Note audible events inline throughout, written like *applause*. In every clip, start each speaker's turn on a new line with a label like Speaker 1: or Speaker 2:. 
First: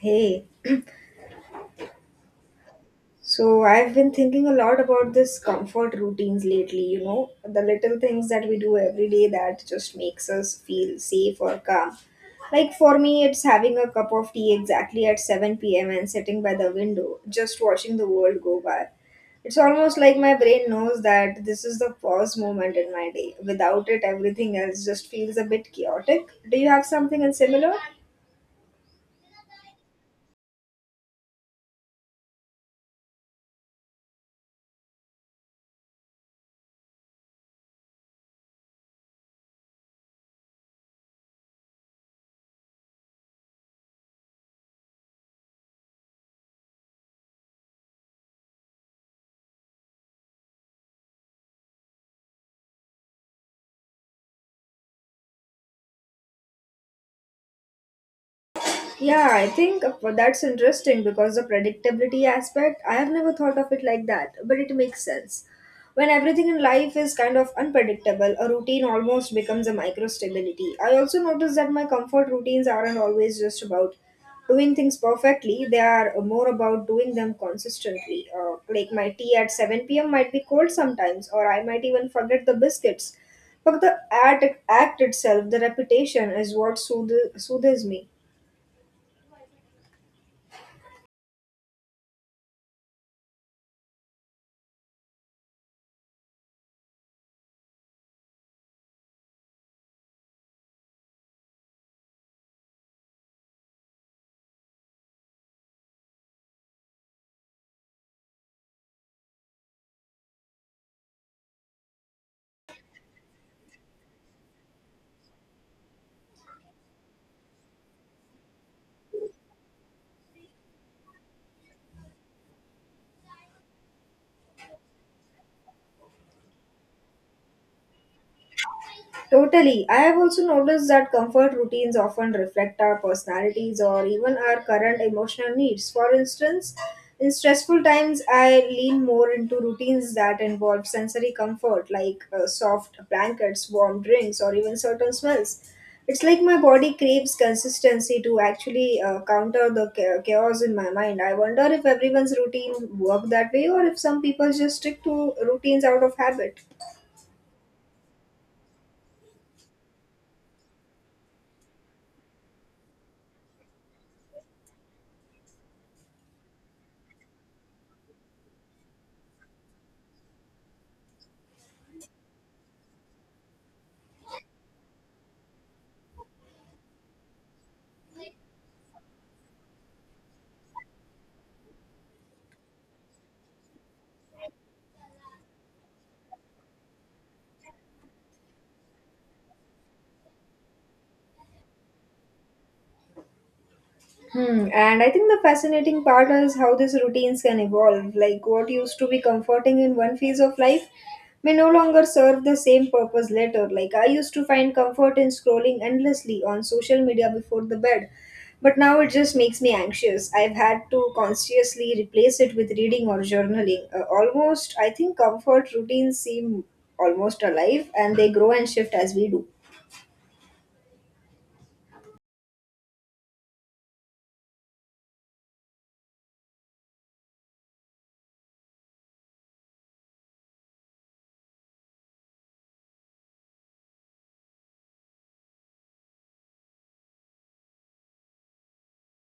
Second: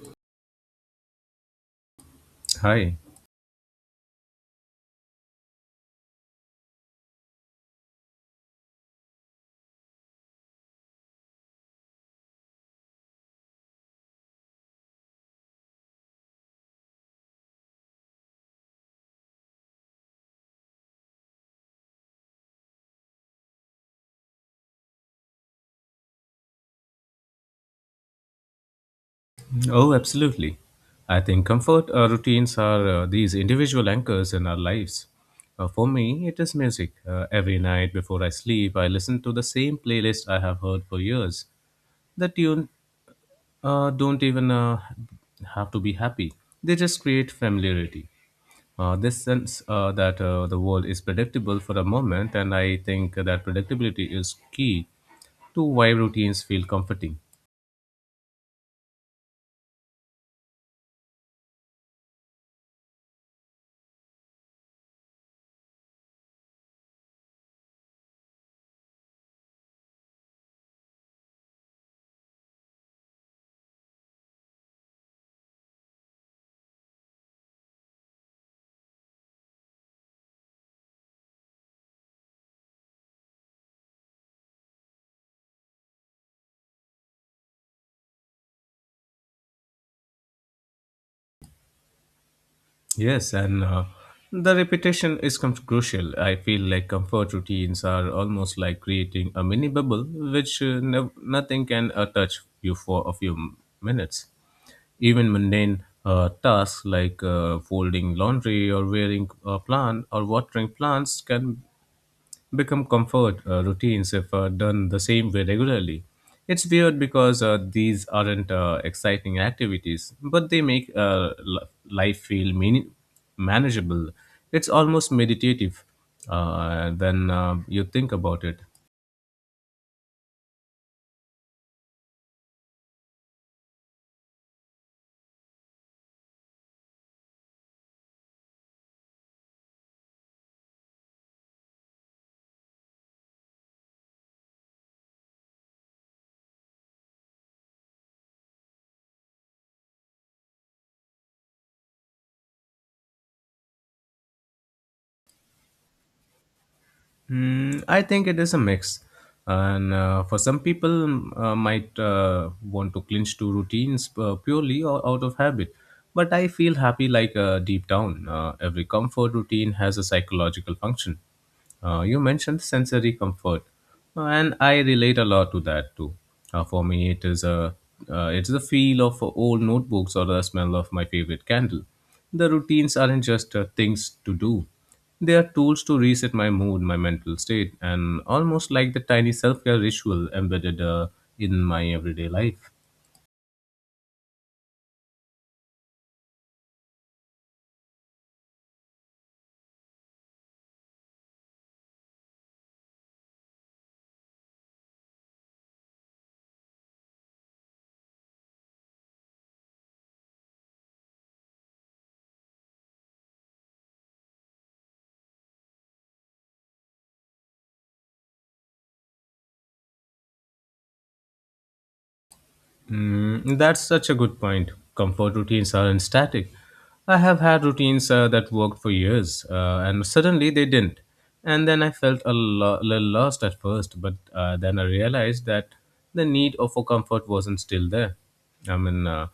Speaker 1: Hey,
Speaker 2: Hi.
Speaker 1: so I've been thinking a lot about this comfort routines lately, you know, the little things that we do every day that just makes us feel safe or calm. Like for me, it's having a cup of tea exactly at 7 p.m. and sitting by the window, just watching the world go by. It's almost like my brain knows that this is the pause moment in my day. Without it, everything else just feels a bit chaotic. Do you have something in similar?
Speaker 2: Oh, absolutely. I think comfort routines are these individual anchors in our lives. For me, it is music. Every night before I sleep, I listen to the same playlist I have heard for years. The tune don't even have to be happy. They just create familiarity. This sense that the world is predictable for a moment, and I think that predictability is key to why routines feel comforting.
Speaker 1: Yeah, I think that's interesting because the predictability aspect, I have never thought of it like that, but it makes sense. When everything in life is kind of unpredictable, a routine almost becomes a micro stability. I also notice that my comfort routines aren't always just about doing things perfectly, they are more about doing them consistently. Like my tea at 7 p.m. might be cold sometimes, or I might even forget the biscuits. But the act itself, the repetition, is what soothes me.
Speaker 2: Yes, and the repetition is crucial. I feel like comfort routines are almost like creating a mini bubble, which nothing can touch you for a few minutes. Even mundane tasks like folding laundry or wearing a plant or watering plants can become comfort routines if done the same way regularly. It's weird because these aren't exciting activities, but they make life feel manageable. It's almost meditative when you think about it.
Speaker 1: Totally. I have also noticed that comfort routines often reflect our personalities or even our current emotional needs. For instance, in stressful times, I lean more into routines that involve sensory comfort, like soft blankets, warm drinks, or even certain smells. It's like my body craves consistency to actually counter the chaos in my mind. I wonder if everyone's routine work that way or if some people just stick to routines out of habit.
Speaker 2: Hmm, I think it is a mix. And for some people, might want to clinch to routines purely or out of habit. But I feel happy like deep down. Every comfort routine has a psychological function. You mentioned sensory comfort, and I relate a lot to that too. For me, it is a it's the feel of old notebooks or the smell of my favorite candle. The routines aren't just things to do. They are tools to reset my mood, my mental state, and almost like the tiny self care ritual embedded in my everyday life.
Speaker 1: Hmm. And I think the fascinating part is how these routines can evolve. Like what used to be comforting in one phase of life may no longer serve the same purpose later. Like I used to find comfort in scrolling endlessly on social media before the bed, but now it just makes me anxious. I've had to consciously replace it with reading or journaling. Almost, I think comfort routines seem almost alive and they grow and shift as we do.
Speaker 2: Mm, that's such a good point. Comfort routines aren't static. I have had routines that worked for years, and suddenly they didn't. And then I felt a little lost at first, but then I realized that the need of for comfort wasn't still there. I mean,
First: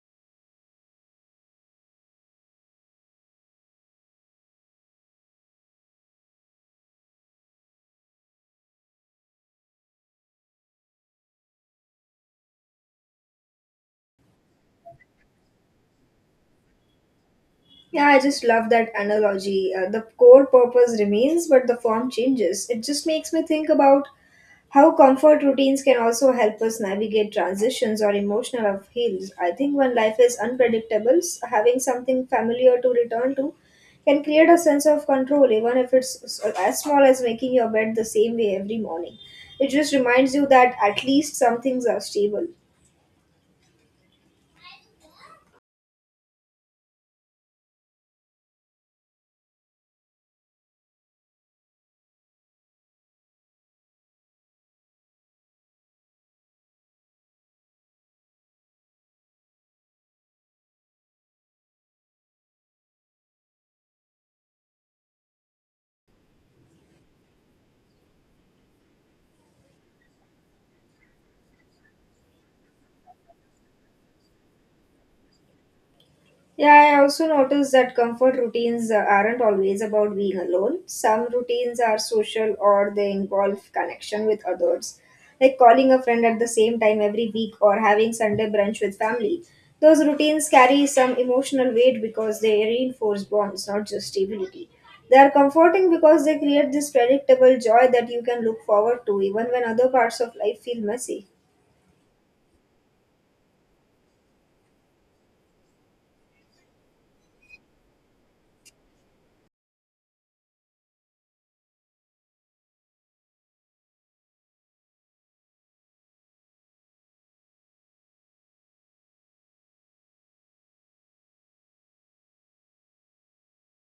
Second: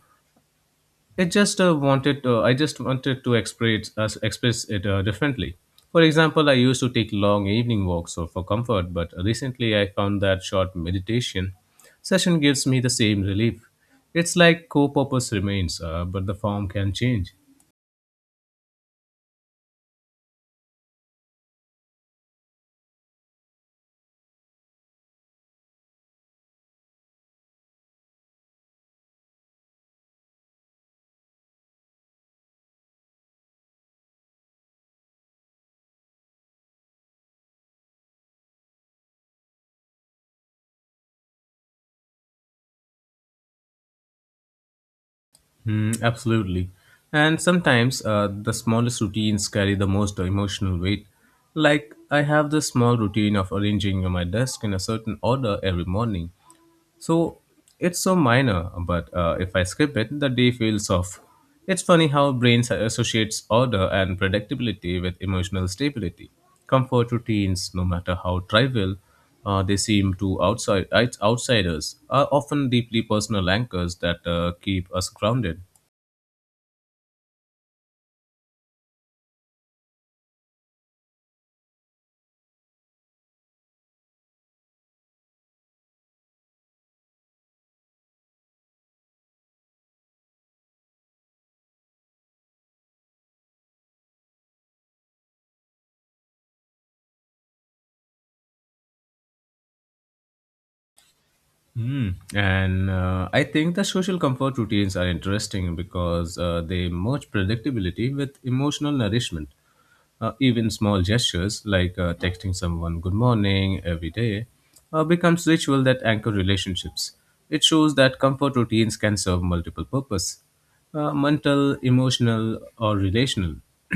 Speaker 2: It just wanted to, I just wanted to express express it differently. For example, I used to take long evening walks so for comfort, but recently I found that short meditation session gives me the same relief. It's like co-purpose remains, but the form can change.
Speaker 1: Yeah, I just love that analogy. The core purpose remains, but the form changes. It just makes me think about how comfort routines can also help us navigate transitions or emotional upheavals. I think when life is unpredictable, having something familiar to return to can create a sense of control, even if it's as small as making your bed the same way every morning. It just reminds you that at least some things are stable.
Speaker 2: Hmm, absolutely. And sometimes the smallest routines carry the most emotional weight. Like I have this small routine of arranging my desk in a certain order every morning. So it's so minor, but if I skip it, the day feels off. It's funny how brains associates order and predictability with emotional stability. Comfort routines, no matter how trivial they seem to outsiders, are often deeply personal anchors that keep us grounded.
Speaker 1: Yeah, I also noticed that comfort routines aren't always about being alone. Some routines are social or they involve connection with others, like calling a friend at the same time every week or having Sunday brunch with family. Those routines carry some emotional weight because they reinforce bonds, not just stability. They are comforting because they create this predictable joy that you can look forward to even when other parts of life feel messy.
Speaker 2: Hmm. And I think the social comfort routines are interesting because they merge predictability with emotional nourishment. Even small gestures like texting someone good morning every day becomes ritual that anchor relationships. It shows that comfort routines can serve multiple purposes mental, emotional, or relational. *clears throat*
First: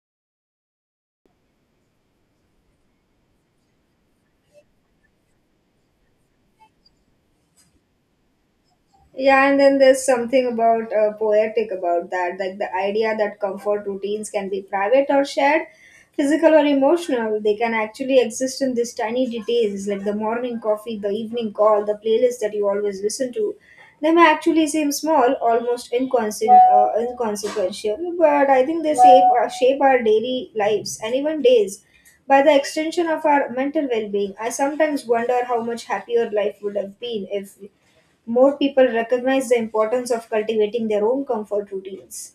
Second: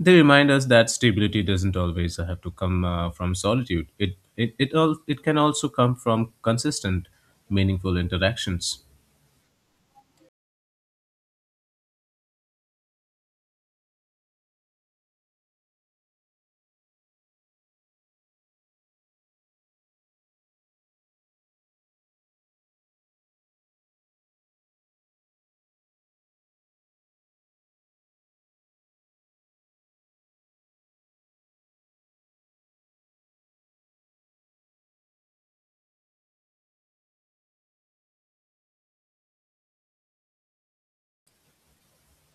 Speaker 2: They remind us that stability doesn't always have to come from solitude. It can also come from consistent, meaningful interactions.
Speaker 1: Yeah, and then there's something about poetic about that, like the idea that comfort routines can be private or shared, physical or emotional. They can actually exist in these tiny details, like the morning coffee, the evening call, the playlist that you always listen to. They may actually seem small, almost inconsequential, but I think they shape our daily lives and even days. By the extension of our mental well being, I sometimes wonder how much happier life would have been if more people recognize the importance of cultivating their own comfort routines.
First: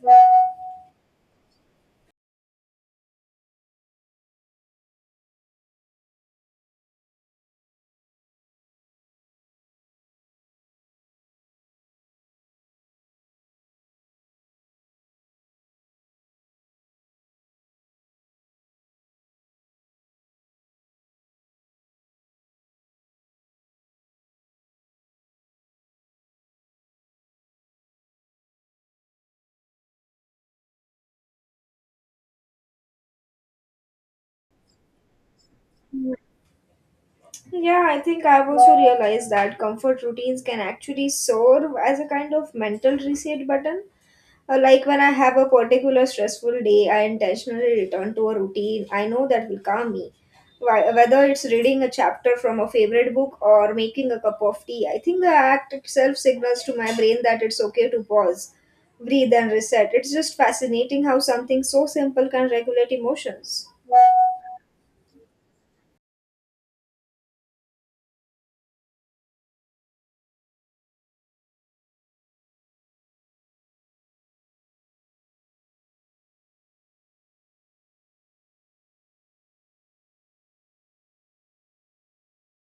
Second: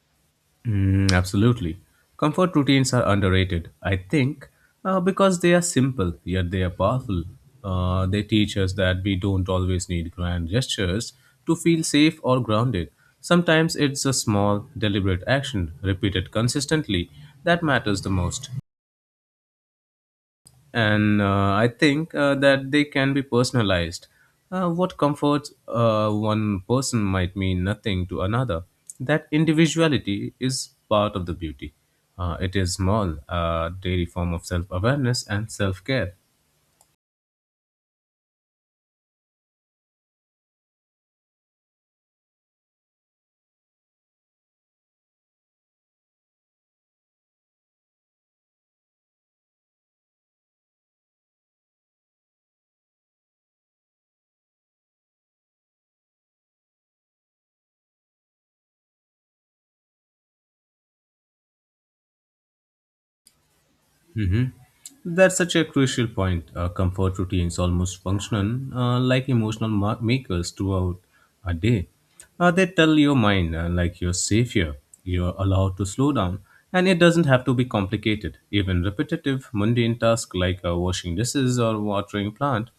Speaker 2: Mm, absolutely. Comfort routines are underrated, I think, because they are simple, yet they are powerful. They teach us that we don't always need grand gestures to feel safe or grounded. Sometimes it's a small, deliberate action, repeated consistently, that matters the most, and I think that they can be personalized. What comforts one person might mean nothing to another. That individuality is part of the beauty. It is small, a daily form of self awareness and self care.
Speaker 1: Yeah, I think I've also realized that comfort routines can actually serve as a kind of mental reset button. Like when I have a particular stressful day, I intentionally return to a routine I know that will calm me. Whether it's reading a chapter from a favorite book or making a cup of tea, I think the act itself signals to my brain that it's okay to pause, breathe, and reset. It's just fascinating how something so simple can regulate emotions.
Speaker 2: hmm That's such a crucial point. Comfort routines almost function like emotional makers throughout a day. They tell your mind, like you're safe here, you're allowed to slow down, and it doesn't have to be complicated. Even repetitive, mundane tasks like washing dishes or watering plant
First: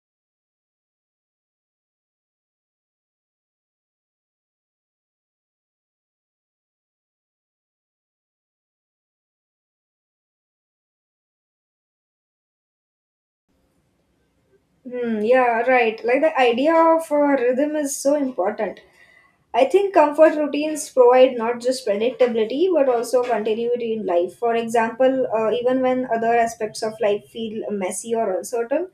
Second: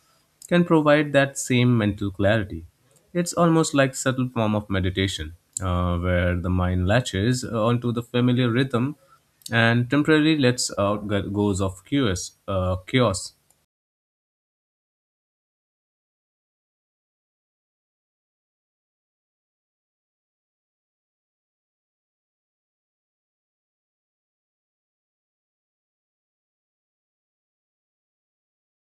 Speaker 2: can provide that same mental clarity. It's almost like subtle form of meditation, where the mind latches onto the familiar rhythm and temporarily lets out goes of chaos. Chaos.
Speaker 1: Hmm, yeah, right. Like the idea of rhythm is so important. I think comfort routines provide not just predictability but also continuity in life. For example, even when other aspects of life feel messy or uncertain,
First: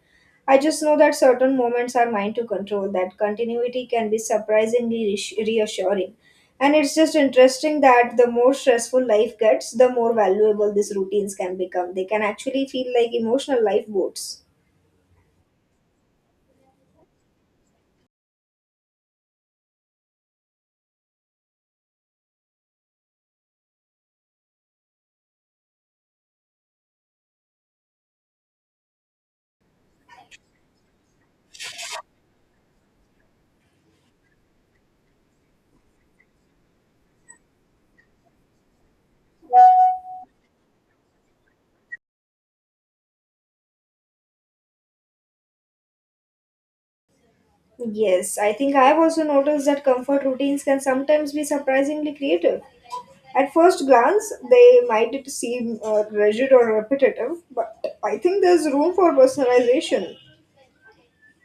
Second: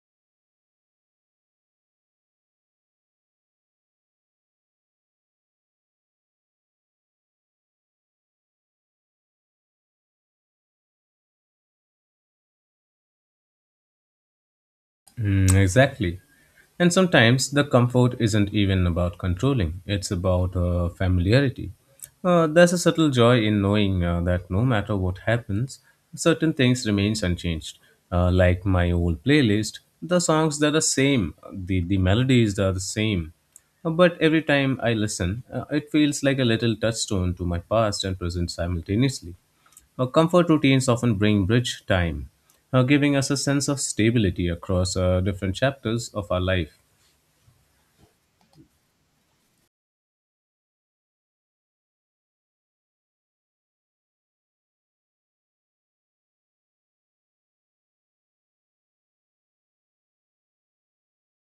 Speaker 1: I just know that certain moments are mine to control. That continuity can be surprisingly reassuring. And it's just interesting that the more stressful life gets, the more valuable these routines can become. They can actually feel like emotional lifeboats.
Speaker 2: Mm, exactly. And sometimes the comfort isn't even about controlling, it's about familiarity. There's a subtle joy in knowing that no matter what happens, certain things remains unchanged. Like my old playlist, the songs they're the same, the melodies are the same. But every time I listen, it feels like a little touchstone to my past and present simultaneously. Our comfort routines often bring bridge time, giving us a sense of stability across different chapters of our life.
Speaker 1: Yes, I think I have also noticed that comfort routines can sometimes be surprisingly creative. At first glance, they might seem rigid or repetitive, but I think there's room for personalization.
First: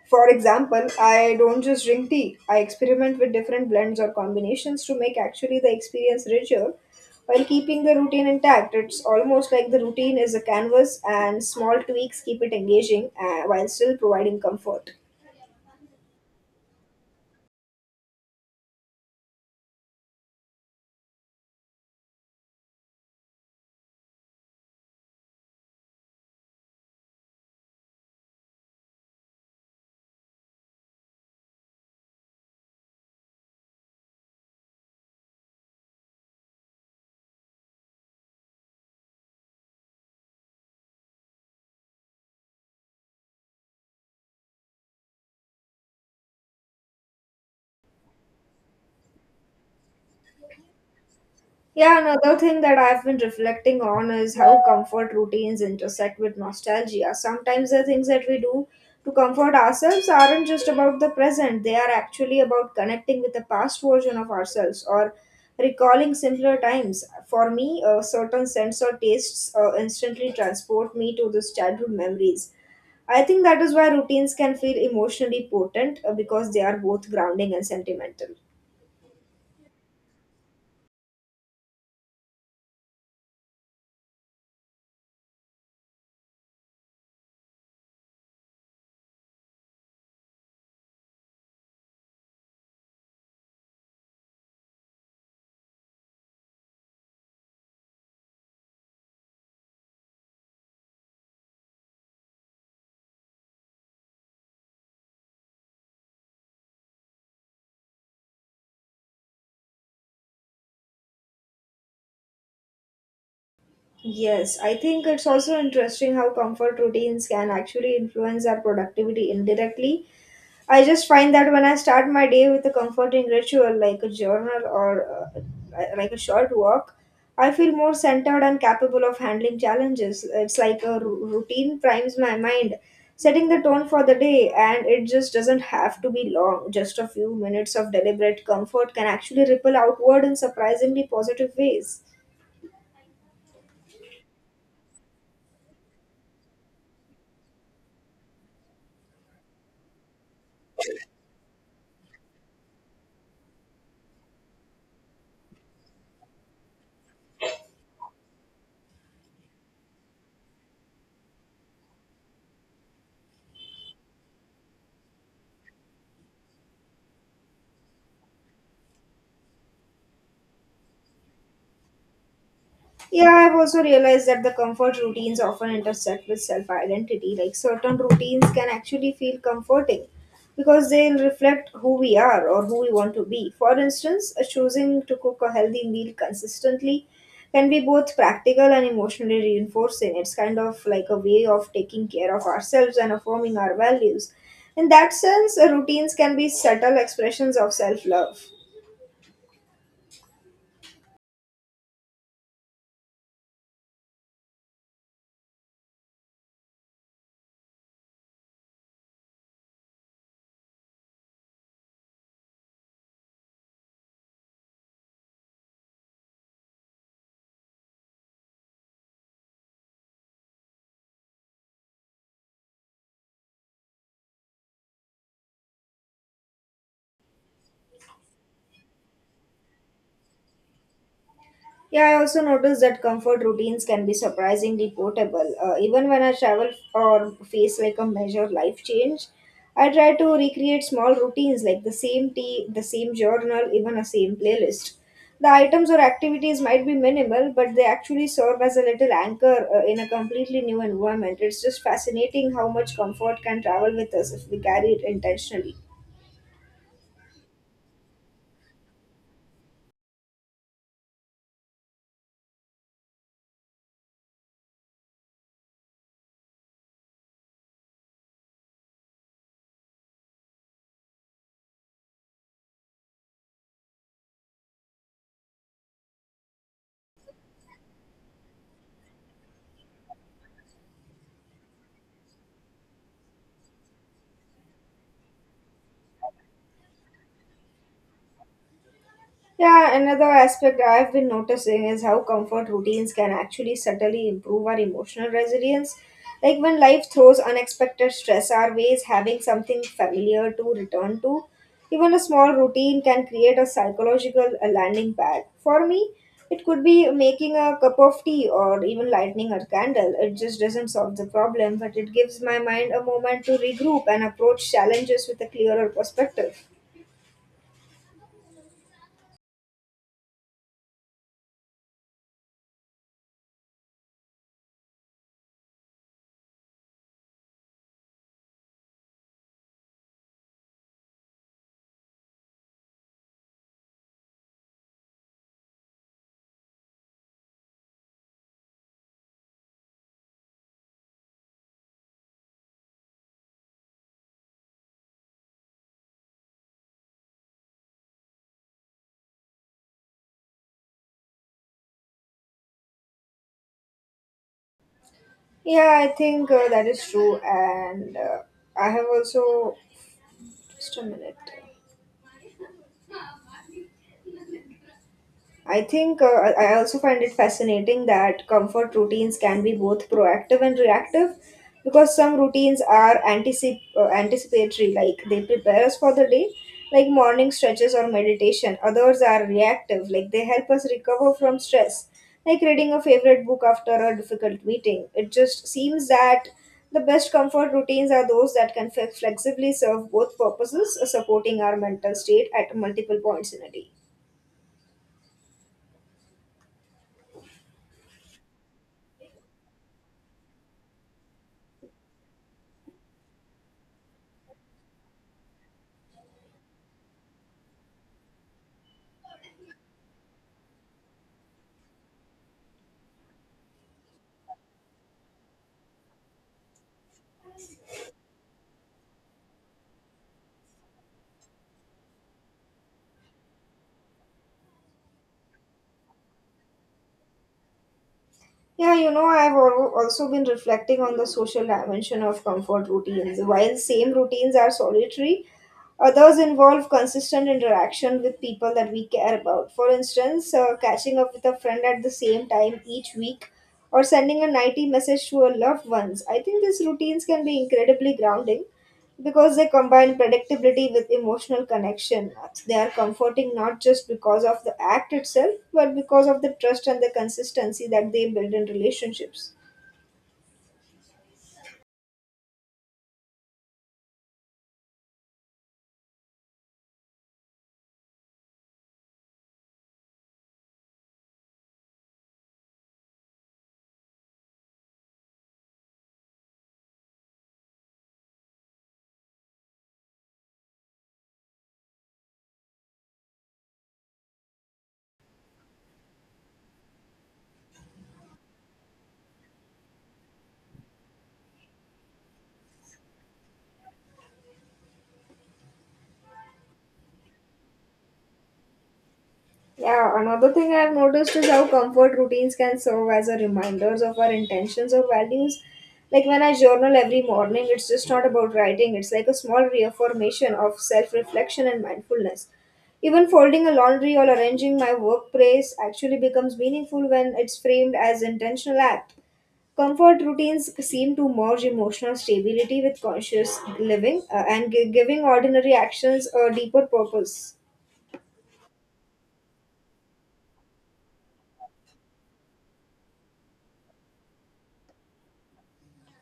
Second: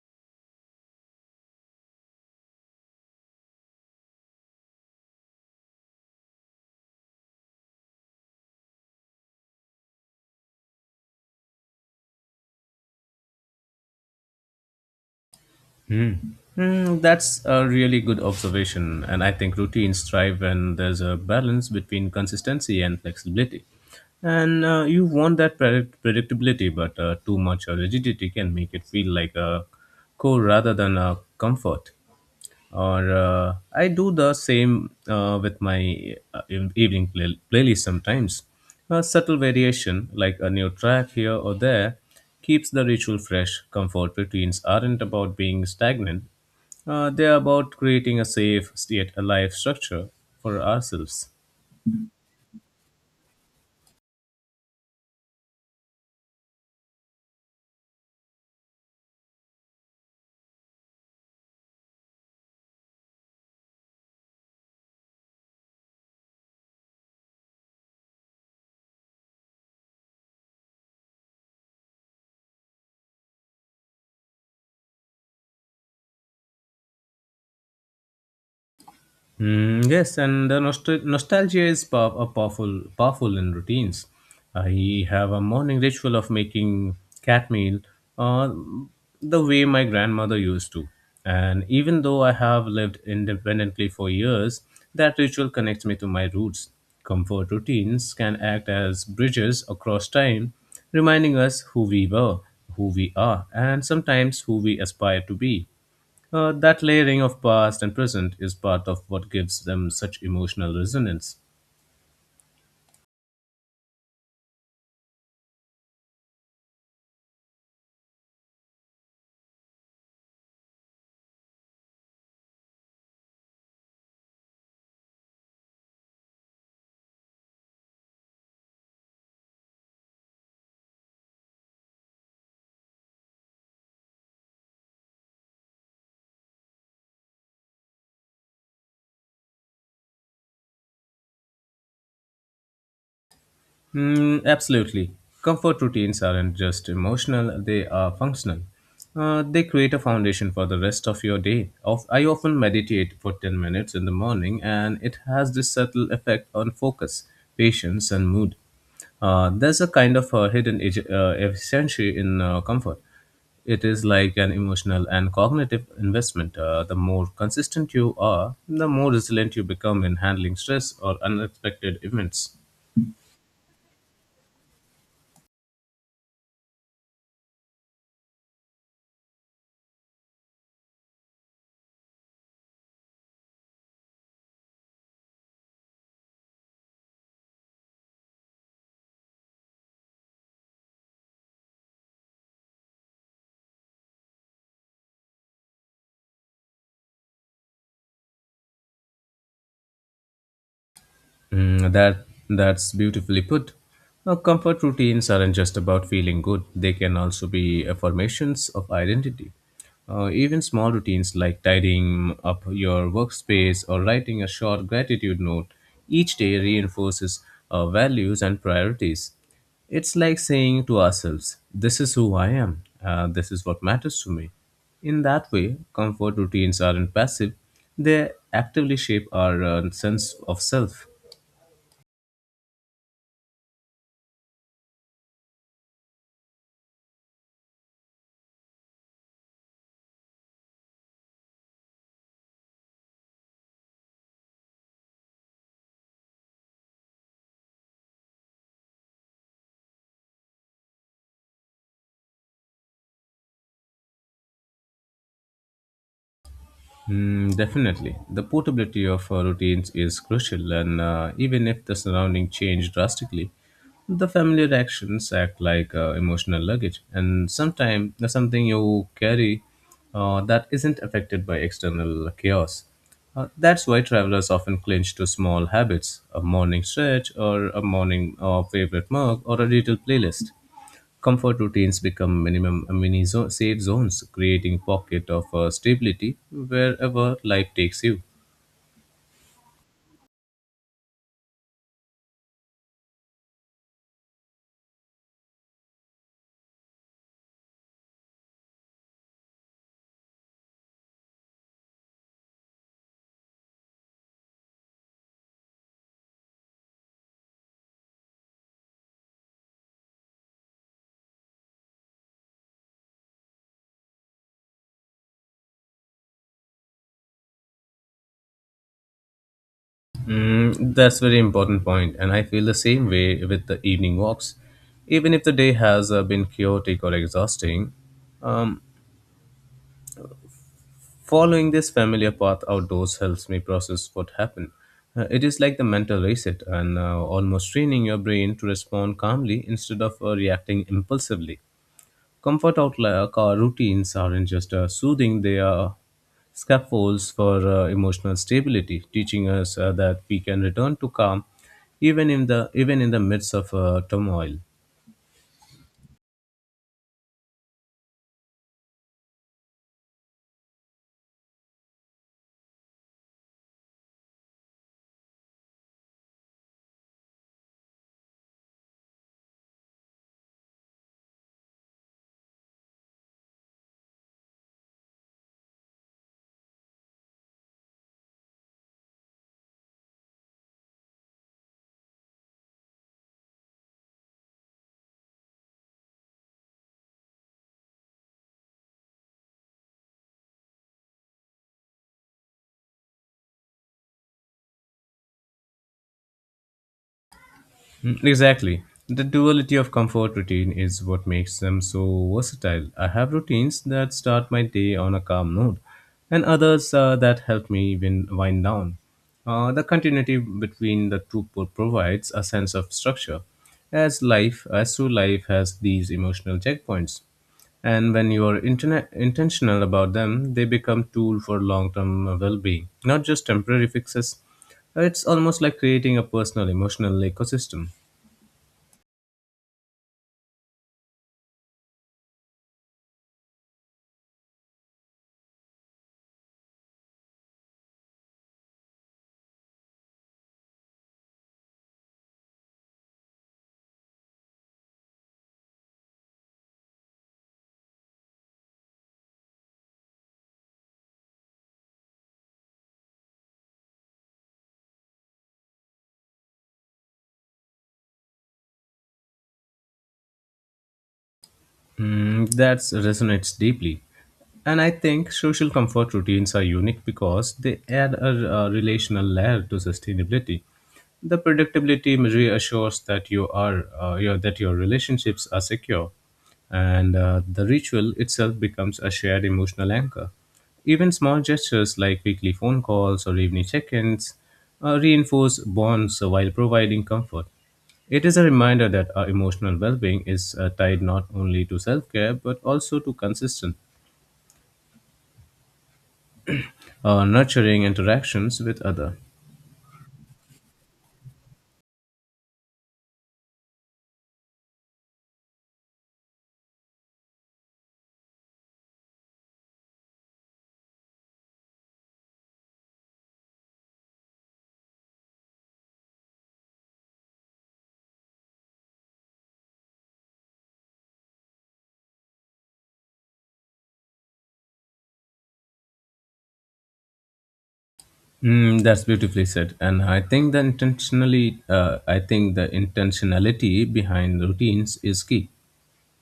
Speaker 1: For example, I don't just drink tea, I experiment with different blends or combinations to make actually the experience richer while keeping the routine intact. It's almost like the routine is a canvas and small tweaks keep it engaging while still providing comfort.
Speaker 2: Hmm. Hmm, that's a really good observation, and I think routines thrive when there's a balance between consistency and flexibility. And you want that predictability, but too much rigidity can make it feel like a core rather than a comfort. Or I do the same with my evening playlist. Sometimes a subtle variation like a new track here or there keeps the ritual fresh. Comfort routines aren't about being stagnant, they're about creating a safe yet alive structure for ourselves.
Speaker 1: Yeah, another thing that I've been reflecting on is how comfort routines intersect with nostalgia. Sometimes the things that we do to comfort ourselves aren't just about the present, they are actually about connecting with the past version of ourselves or recalling simpler times. For me, certain scents or tastes instantly transport me to those childhood memories. I think that is why routines can feel emotionally potent because they are both grounding and sentimental.
Speaker 2: Mm, yes, and the nostalgia is powerful in routines. I have a morning ritual of making cat meal, uh, the way my grandmother used to. And even though I have lived independently for years, that ritual connects me to my roots. Comfort routines can act as bridges across time, reminding us who we were, who we are, and sometimes who we aspire to be. That layering of past and present is part of what gives them such emotional resonance.
Speaker 1: Yes, I think it's also interesting how comfort routines can actually influence our productivity indirectly. I just find that when I start my day with a comforting ritual like a journal or like a short walk, I feel more centered and capable of handling challenges. It's like a routine primes my mind, setting the tone for the day, and it just doesn't have to be long. Just a few minutes of deliberate comfort can actually ripple outward in surprisingly positive ways.
Speaker 2: Mm, absolutely. Comfort routines aren't just emotional, they are functional. They create a foundation for the rest of your day. I often meditate for 10 minutes in the morning, and it has this subtle effect on focus, patience, and mood. There's a kind of a hidden efficiency in comfort. It is like an emotional and cognitive investment. The more consistent you are, the more resilient you become in handling stress or unexpected events.
Speaker 1: Yeah, I've also realized that the comfort routines often intersect with self identity. Like certain routines can actually feel comforting because they'll reflect who we are or who we want to be. For instance, choosing to cook a healthy meal consistently can be both practical and emotionally reinforcing. It's kind of like a way of taking care of ourselves and affirming our values. In that sense, routines can be subtle expressions of self love.
Speaker 2: Mm, that's beautifully put. Now, comfort routines aren't just about feeling good; they can also be affirmations of identity. Even small routines like tidying up your workspace or writing a short gratitude note each day reinforces our values and priorities. It's like saying to ourselves, "This is who I am. This is what matters to me." In that way, comfort routines aren't passive; they actively shape our sense of self.
Speaker 1: Yeah, I also noticed that comfort routines can be surprisingly portable. Even when I travel or face like a major life change, I try to recreate small routines like the same tea, the same journal, even a same playlist. The items or activities might be minimal, but they actually serve as a little anchor in a completely new environment. It's just fascinating how much comfort can travel with us if we carry it intentionally.
Speaker 2: Mm, definitely. The portability of routines is crucial, and even if the surrounding change drastically, the familiar actions act like emotional luggage, and sometimes there's something you carry that isn't affected by external chaos. That's why travelers often cling to small habits, a morning stretch, or a morning favorite mug, or a little playlist. Comfort routines become minimum safe zones, creating pocket of stability wherever life takes you.
Speaker 1: Yeah, another aspect I've been noticing is how comfort routines can actually subtly improve our emotional resilience. Like when life throws unexpected stress our ways, having something familiar to return to, even a small routine can create a psychological landing pad. For me, it could be making a cup of tea or even lighting a candle. It just doesn't solve the problem, but it gives my mind a moment to regroup and approach challenges with a clearer perspective.
Speaker 2: Mm, that's very important point, and I feel the same way with the evening walks. Even if the day has been chaotic or exhausting, um, following this familiar path outdoors helps me process what happened. It is like the mental reset and almost training your brain to respond calmly instead of reacting impulsively. Comfort outlook or routines aren't just soothing, they are scaffolds for emotional stability, teaching us that we can return to calm even in the midst of turmoil.
Speaker 1: Yeah, I think that is true. And I have also, just a minute. I think I also find it fascinating that comfort routines can be both proactive and reactive because some routines are anticipatory, like they prepare us for the day, like morning stretches or meditation. Others are reactive, like they help us recover from stress, like reading a favorite book after a difficult meeting. It just seems that the best comfort routines are those that can flexibly serve both purposes, supporting our mental state at multiple points in a day.
Speaker 2: Mm, exactly. The duality of comfort routine is what makes them so versatile. I have routines that start my day on a calm note, and others that help me wind down. The continuity between the two provides a sense of structure, as through life, has these emotional checkpoints. And when you are intentional about them, they become tool for long-term well-being, not just temporary fixes. It's almost like creating a personal emotional ecosystem.
Speaker 1: Yeah, you know, I've also been reflecting on the social dimension of comfort routines. While same routines are solitary, others involve consistent interaction with people that we care about. For instance, catching up with a friend at the same time each week or sending a nighty message to our loved ones. I think these routines can be incredibly grounding because they combine predictability with emotional connection. They are comforting not just because of the act itself, but because of the trust and the consistency that they build in relationships.
Speaker 2: Mm, that resonates deeply. And I think social comfort routines are unique because they add a relational layer to sustainability. The predictability reassures that your relationships are secure, and the ritual itself becomes a shared emotional anchor. Even small gestures like weekly phone calls or evening check-ins reinforce bonds while providing comfort. It is a reminder that our emotional well-being is tied not only to self-care but also to consistent, nurturing interactions with other.
Speaker 1: Yeah, another thing I've noticed is how comfort routines can serve as a reminders of our intentions or values. Like when I journal every morning, it's just not about writing, it's like a small reaffirmation of self reflection and mindfulness. Even folding a laundry or arranging my workplace actually becomes meaningful when it's framed as intentional act. Comfort routines seem to merge emotional stability with conscious living and giving ordinary actions a deeper purpose.
Speaker 2: Mm, that's beautifully said, and I think the intentionality behind routines is key.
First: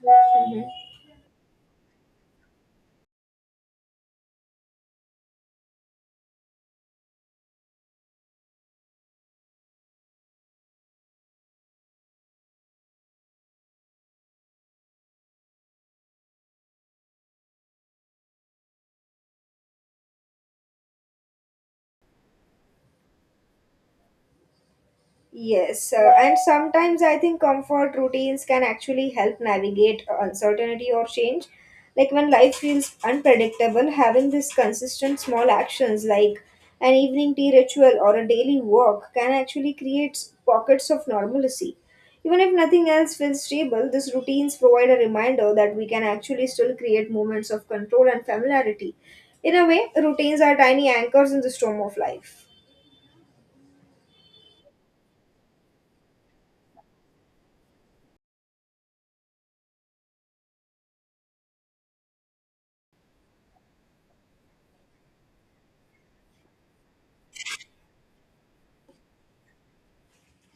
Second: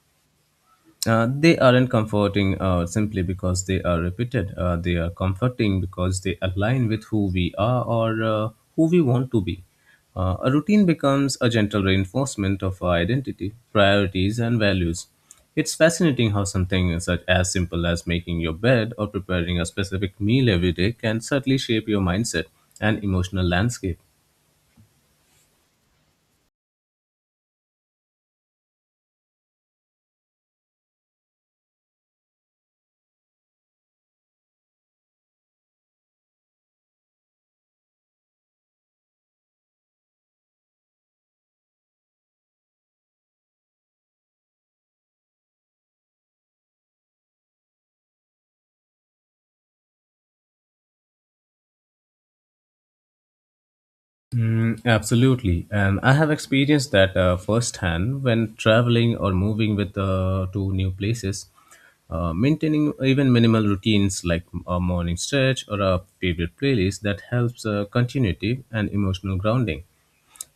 Speaker 1: Mhm.
Speaker 2: They aren't comforting simply because they are repeated. They are comforting because they align with who we are or who we want to be. A routine becomes a gentle reinforcement of our identity, priorities, and values. It's fascinating how something such as simple as making your bed or preparing a specific meal every day can subtly shape your mindset and emotional landscape.
Speaker 1: Yes, and sometimes I think comfort routines can actually help navigate uncertainty or change. Like when life feels unpredictable, having these consistent small actions like an evening tea ritual or a daily walk can actually create pockets of normalcy. Even if nothing else feels stable, these routines provide a reminder that we can actually still create moments of control and familiarity. In a way, routines are tiny anchors in the storm of life.
Speaker 2: Mm, absolutely, and I have experienced that firsthand when traveling or moving with to new places. Maintaining even minimal routines like a morning stretch or a favorite playlist that helps continuity and emotional grounding.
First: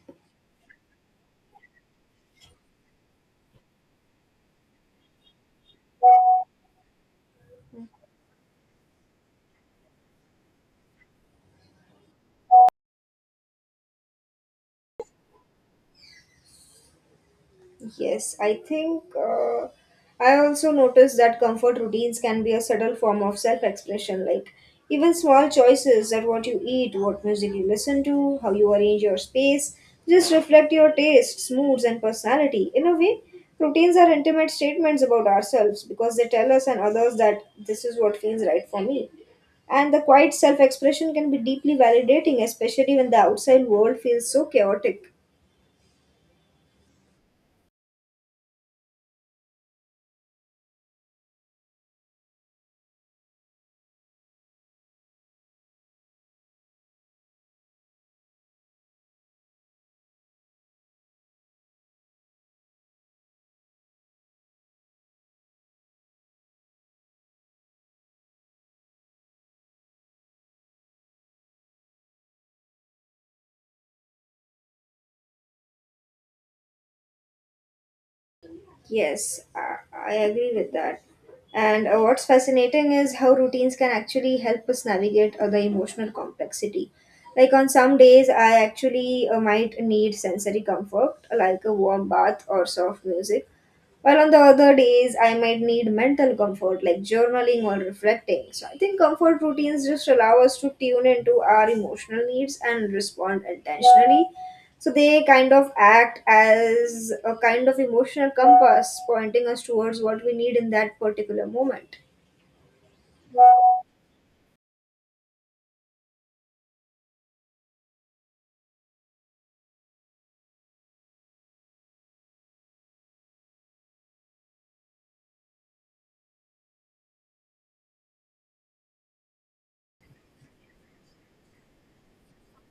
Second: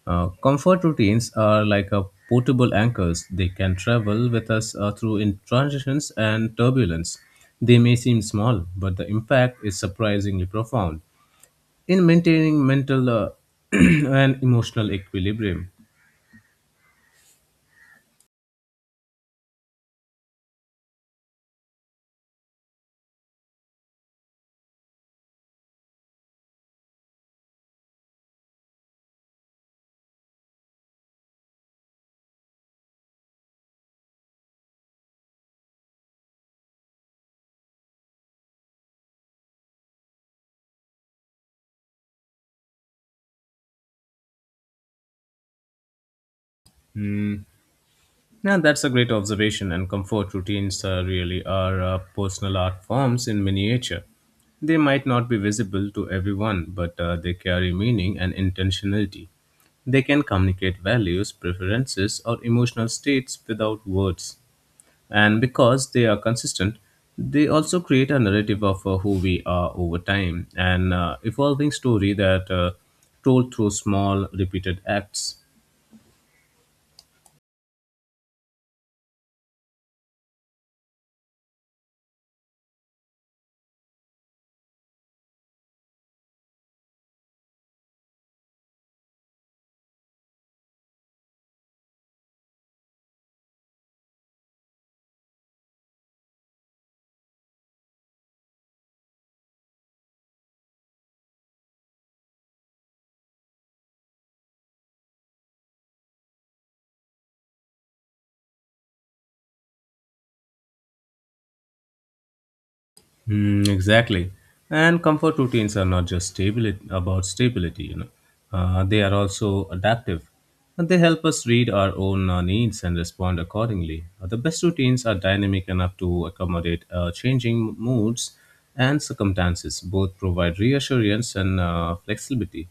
Speaker 2: Comfort routines are like a portable anchors. They can travel with us through in transitions and turbulence. They may seem small, but the impact is surprisingly profound in maintaining mental *clears throat* and emotional equilibrium.
Speaker 1: Yes, I think I also noticed that comfort routines can be a subtle form of self expression. Like, even small choices that what you eat, what music you listen to, how you arrange your space, just reflect your tastes, moods, and personality. In a way, routines are intimate statements about ourselves because they tell us and others that this is what feels right for me. And the quiet self expression can be deeply validating, especially when the outside world feels so chaotic.
Speaker 2: Hmm. Now, that's a great observation, and comfort routines really are personal art forms in miniature. They might not be visible to everyone, but they carry meaning and intentionality. They can communicate values, preferences, or emotional states without words. And because they are consistent, they also create a narrative of who we are over time, an evolving story that told through small, repeated acts.
Speaker 1: Yes, I agree with that. And what's fascinating is how routines can actually help us navigate the emotional complexity. Like on some days, I actually might need sensory comfort, like a warm bath or soft music. While on the other days, I might need mental comfort like journaling or reflecting. So I think comfort routines just allow us to tune into our emotional needs and respond intentionally. So they kind of act as a kind of emotional compass pointing us towards what we need in that particular moment.
Speaker 2: Mm, exactly. And comfort routines are not just stability, about stability, you know. They are also adaptive. And they help us read our own needs and respond accordingly. The best routines are dynamic enough to accommodate changing moods and circumstances. Both provide reassurance and flexibility.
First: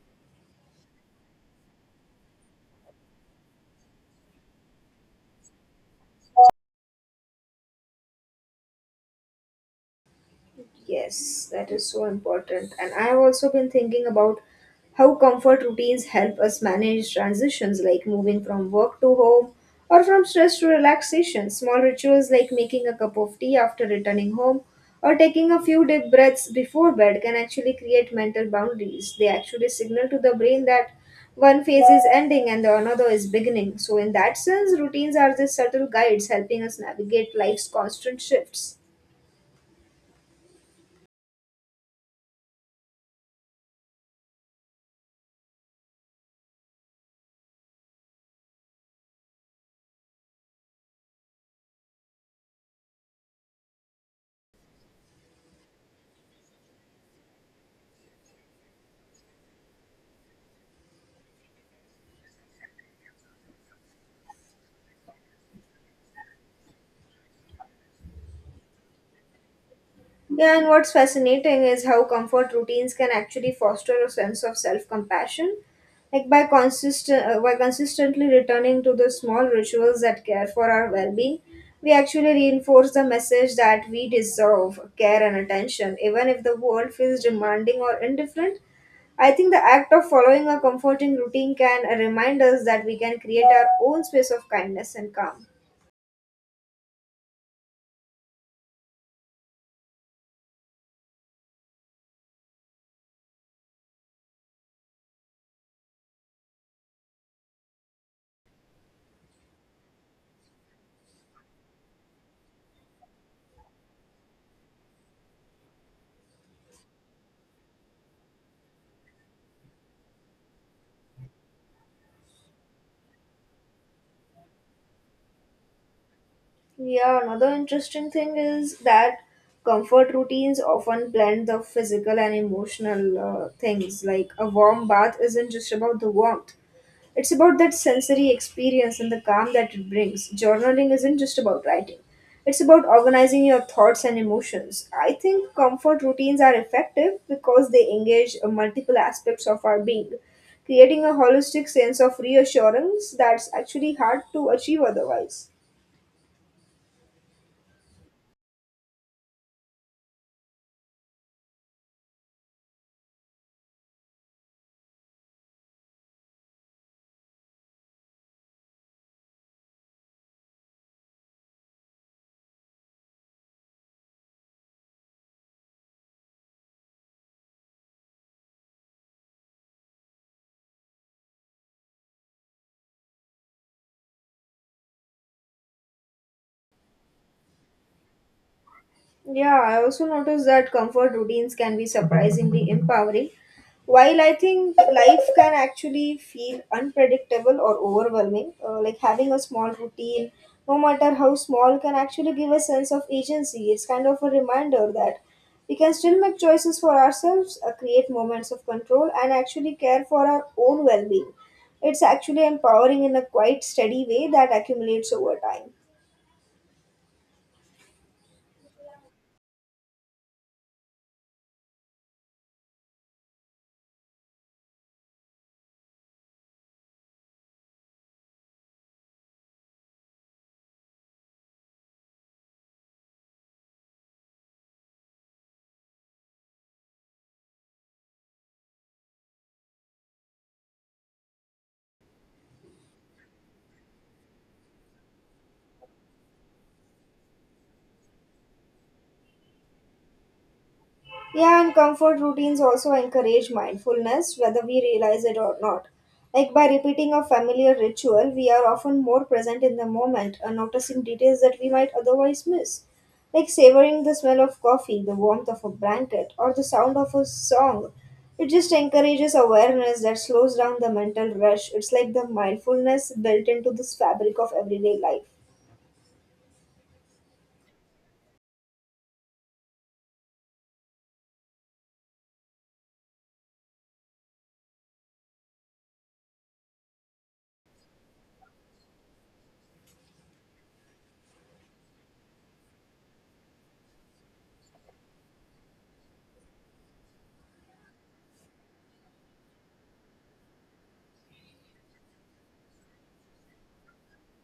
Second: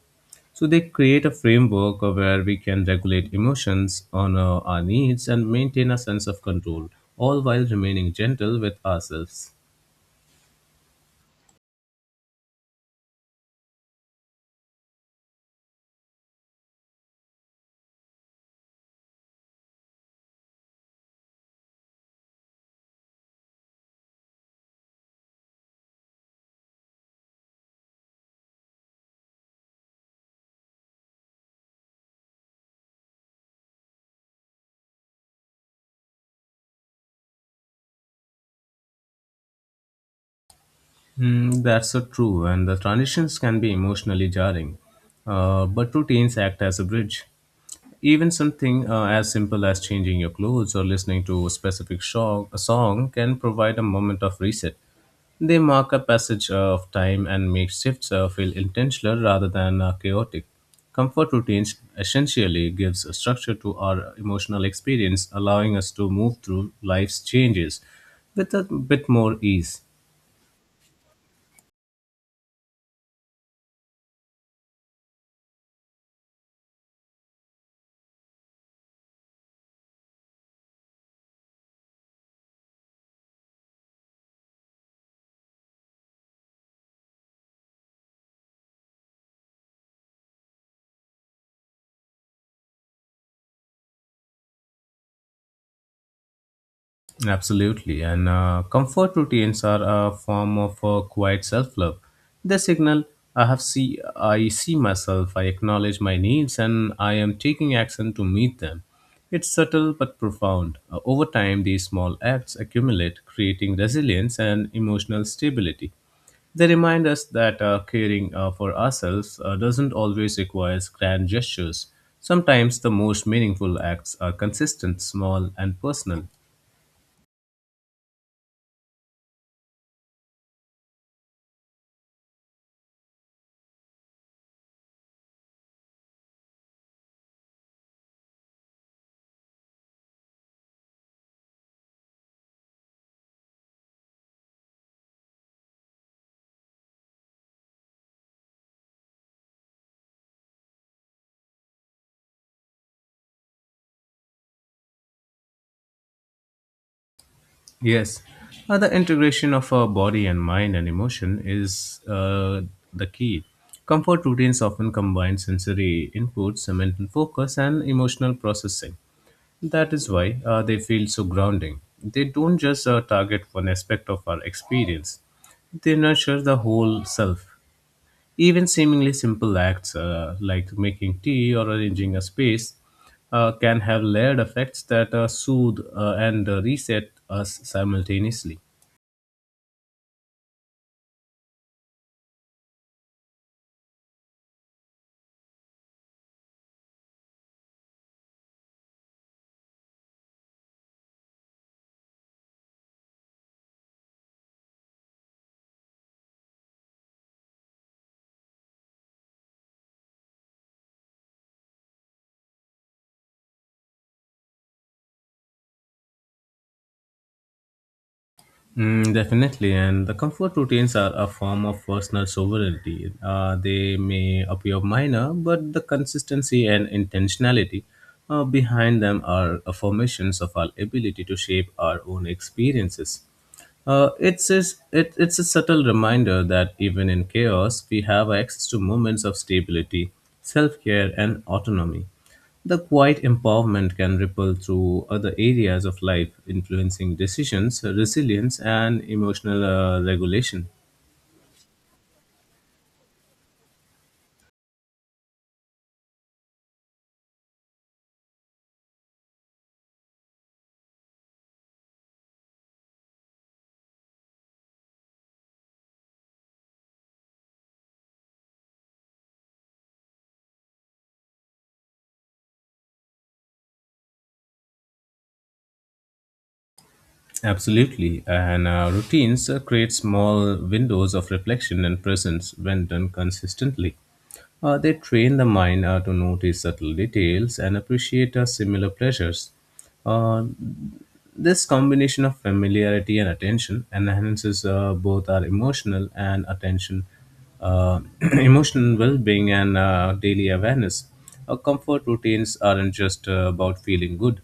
Speaker 2: So they create a framework of where we can regulate emotions on our needs and maintain a sense of control, all while remaining gentle with ourselves.
Speaker 1: Yes, that is so important. And I have also been thinking about how comfort routines help us manage transitions like moving from work to home or from stress to relaxation. Small rituals like making a cup of tea after returning home or taking a few deep breaths before bed can actually create mental boundaries. They actually signal to the brain that one phase is ending and the another is beginning. So, in that sense, routines are just subtle guides helping us navigate life's constant shifts.
Speaker 2: Mm, that's so true, and the transitions can be emotionally jarring. But routines act as a bridge. Even something as simple as changing your clothes or listening to a specific song can provide a moment of reset. They mark a passage of time and make shifts feel intentional rather than chaotic. Comfort routines essentially gives a structure to our emotional experience, allowing us to move through life's changes with a bit more ease.
Speaker 1: Yeah, and what's fascinating is how comfort routines can actually foster a sense of self-compassion. Like by consistently returning to the small rituals that care for our well-being, we actually reinforce the message that we deserve care and attention, even if the world feels demanding or indifferent. I think the act of following a comforting routine can remind us that we can create our own space of kindness and calm.
Speaker 2: Absolutely. And comfort routines are a form of quiet self love. They signal I have see I see myself, I acknowledge my needs, and I am taking action to meet them. It's subtle but profound. Over time, these small acts accumulate, creating resilience and emotional stability. They remind us that caring for ourselves doesn't always require grand gestures. Sometimes the most meaningful acts are consistent, small, and personal.
Speaker 1: Yeah, another interesting thing is that comfort routines often blend the physical and emotional things. Like a warm bath isn't just about the warmth, it's about that sensory experience and the calm that it brings. Journaling isn't just about writing, it's about organizing your thoughts and emotions. I think comfort routines are effective because they engage multiple aspects of our being, creating a holistic sense of reassurance that's actually hard to achieve otherwise.
Speaker 2: Yes, the integration of our body and mind and emotion is the key. Comfort routines often combine sensory inputs, mental focus, and emotional processing. That is why they feel so grounding. They don't just target one aspect of our experience, they nurture the whole self. Even seemingly simple acts like making tea or arranging a space can have layered effects that soothe and reset us simultaneously.
Speaker 1: Yeah, I also noticed that comfort routines can be surprisingly empowering. While I think life can actually feel unpredictable or overwhelming, like having a small routine, no matter how small, can actually give a sense of agency. It's kind of a reminder that we can still make choices for ourselves, create moments of control, and actually care for our own well being. It's actually empowering in a quite steady way that accumulates over time.
Speaker 2: Mm, definitely, and the comfort routines are a form of personal sovereignty. They may appear minor, but the consistency and intentionality behind them are affirmations of our ability to shape our own experiences. It's a subtle reminder that even in chaos, we have access to moments of stability, self care, and autonomy. The quiet empowerment can ripple through other areas of life, influencing decisions, resilience, and emotional regulation.
Speaker 1: Yeah, and comfort routines also encourage mindfulness, whether we realize it or not. Like by repeating a familiar ritual, we are often more present in the moment and noticing details that we might otherwise miss. Like savoring the smell of coffee, the warmth of a blanket, or the sound of a song. It just encourages awareness that slows down the mental rush. It's like the mindfulness built into this fabric of everyday life.
Speaker 2: Absolutely, and routines create small windows of reflection and presence when done consistently. They train the mind to notice subtle details and appreciate similar pleasures. Uh, this combination of familiarity and attention enhances both our emotional uh, *clears throat* emotional well-being and daily awareness. Our comfort routines aren't just about feeling good.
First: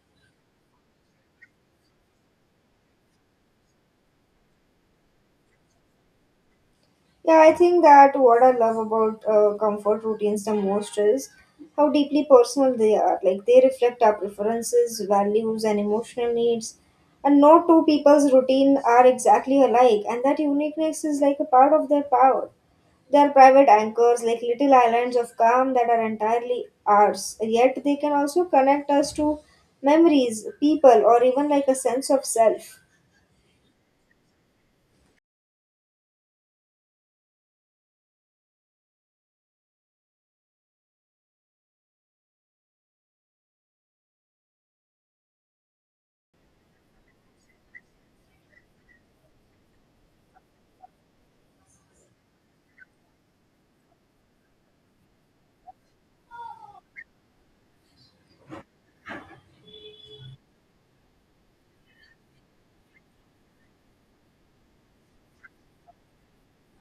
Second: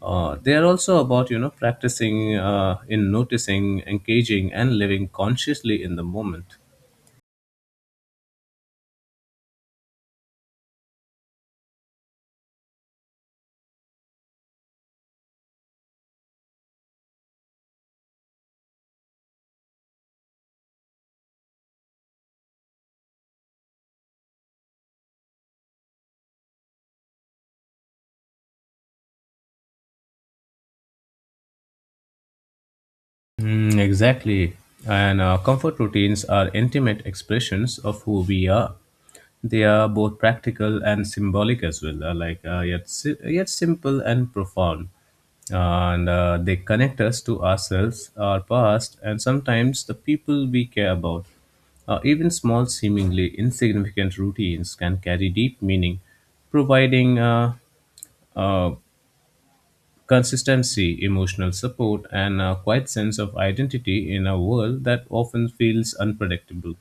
Speaker 2: They are also about you know practicing in noticing, engaging, and living consciously in the moment.
Speaker 1: Yeah, I think that what I love about comfort routines the most is how deeply personal they are. Like they reflect our preferences, values, and emotional needs. And no two people's routine are exactly alike, and that uniqueness is like a part of their power. They are private anchors, like little islands of calm that are entirely ours. Yet they can also connect us to memories, people, or even like a sense of self.
Speaker 2: Mm, exactly. And comfort routines are intimate expressions of who we are. They are both practical and symbolic as well, yet simple and profound. And they connect us to ourselves, our past, and sometimes the people we care about. Even small, seemingly insignificant routines can carry deep meaning, providing uh, consistency, emotional support, and a quiet sense of identity in a world that often feels unpredictable.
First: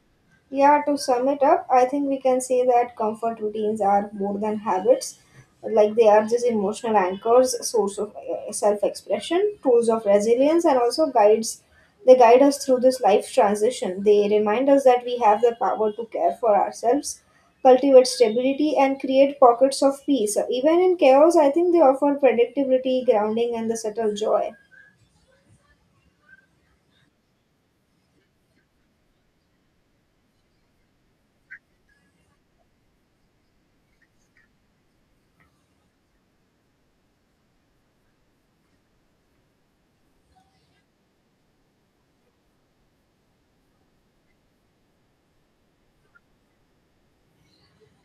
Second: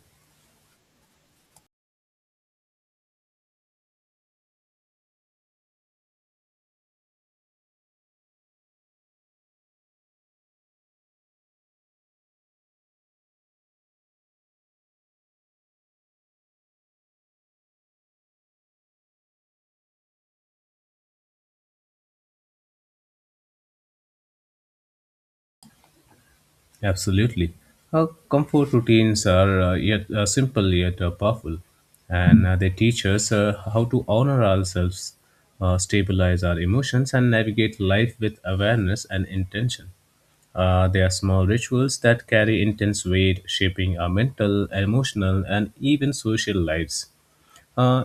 Speaker 1: Yeah, to sum it up, I think we can say that comfort routines are more than habits. Like they are just emotional anchors, source of self-expression, tools of resilience, and also guides. They guide us through this life transition. They remind us that we have the power to care for ourselves, cultivate stability, and create pockets of peace. Even in chaos, I think they offer predictability, grounding, and the subtle joy.
Speaker 2: Absolutely. Our comfort routines are yet simple yet powerful, and they teach us how to honor ourselves, stabilize our emotions, and navigate life with awareness and intention. They are small rituals that carry intense weight, shaping our mental, emotional, and even social lives. Uh,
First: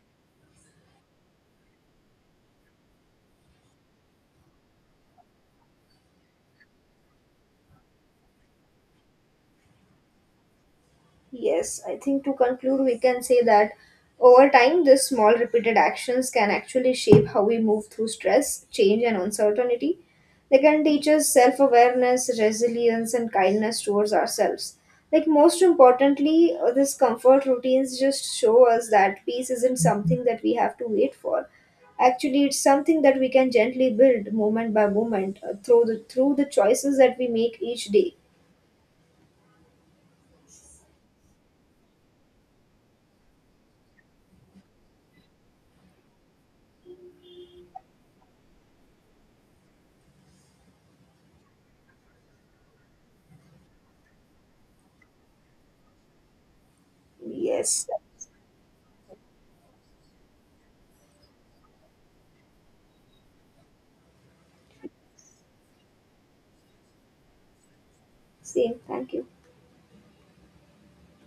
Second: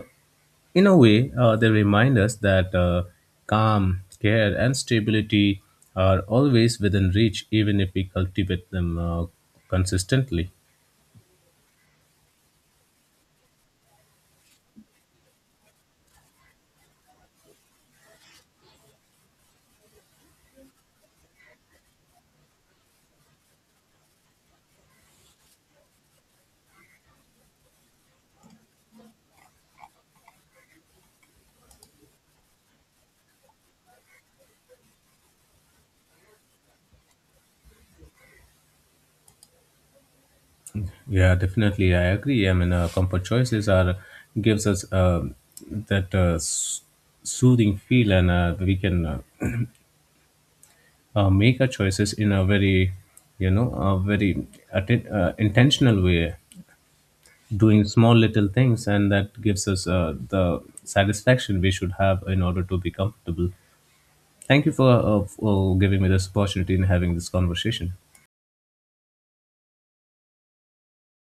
Speaker 2: In a way, they remind us that calm, care, and stability are always within reach, even if we cultivate them consistently.
Speaker 1: Yes, I think to conclude, we can say that over time, these small repeated actions can actually shape how we move through stress, change, and uncertainty. They can teach us self awareness, resilience, and kindness towards ourselves. Like, most importantly, these comfort routines just show us that peace isn't something that we have to wait for. Actually, it's something that we can gently build moment by moment through the choices that we make each day.
Speaker 2: Yeah, definitely, I agree. I mean, comfort choices are gives us that soothing feel, and we can make our choices in a very, you know, a very intentional way. Doing
Speaker 1: Yes,
Speaker 2: small little things, and that gives us the satisfaction we should have in order to be comfortable. Thank you for giving me this opportunity and having this conversation.
Speaker 1: same. Thank you.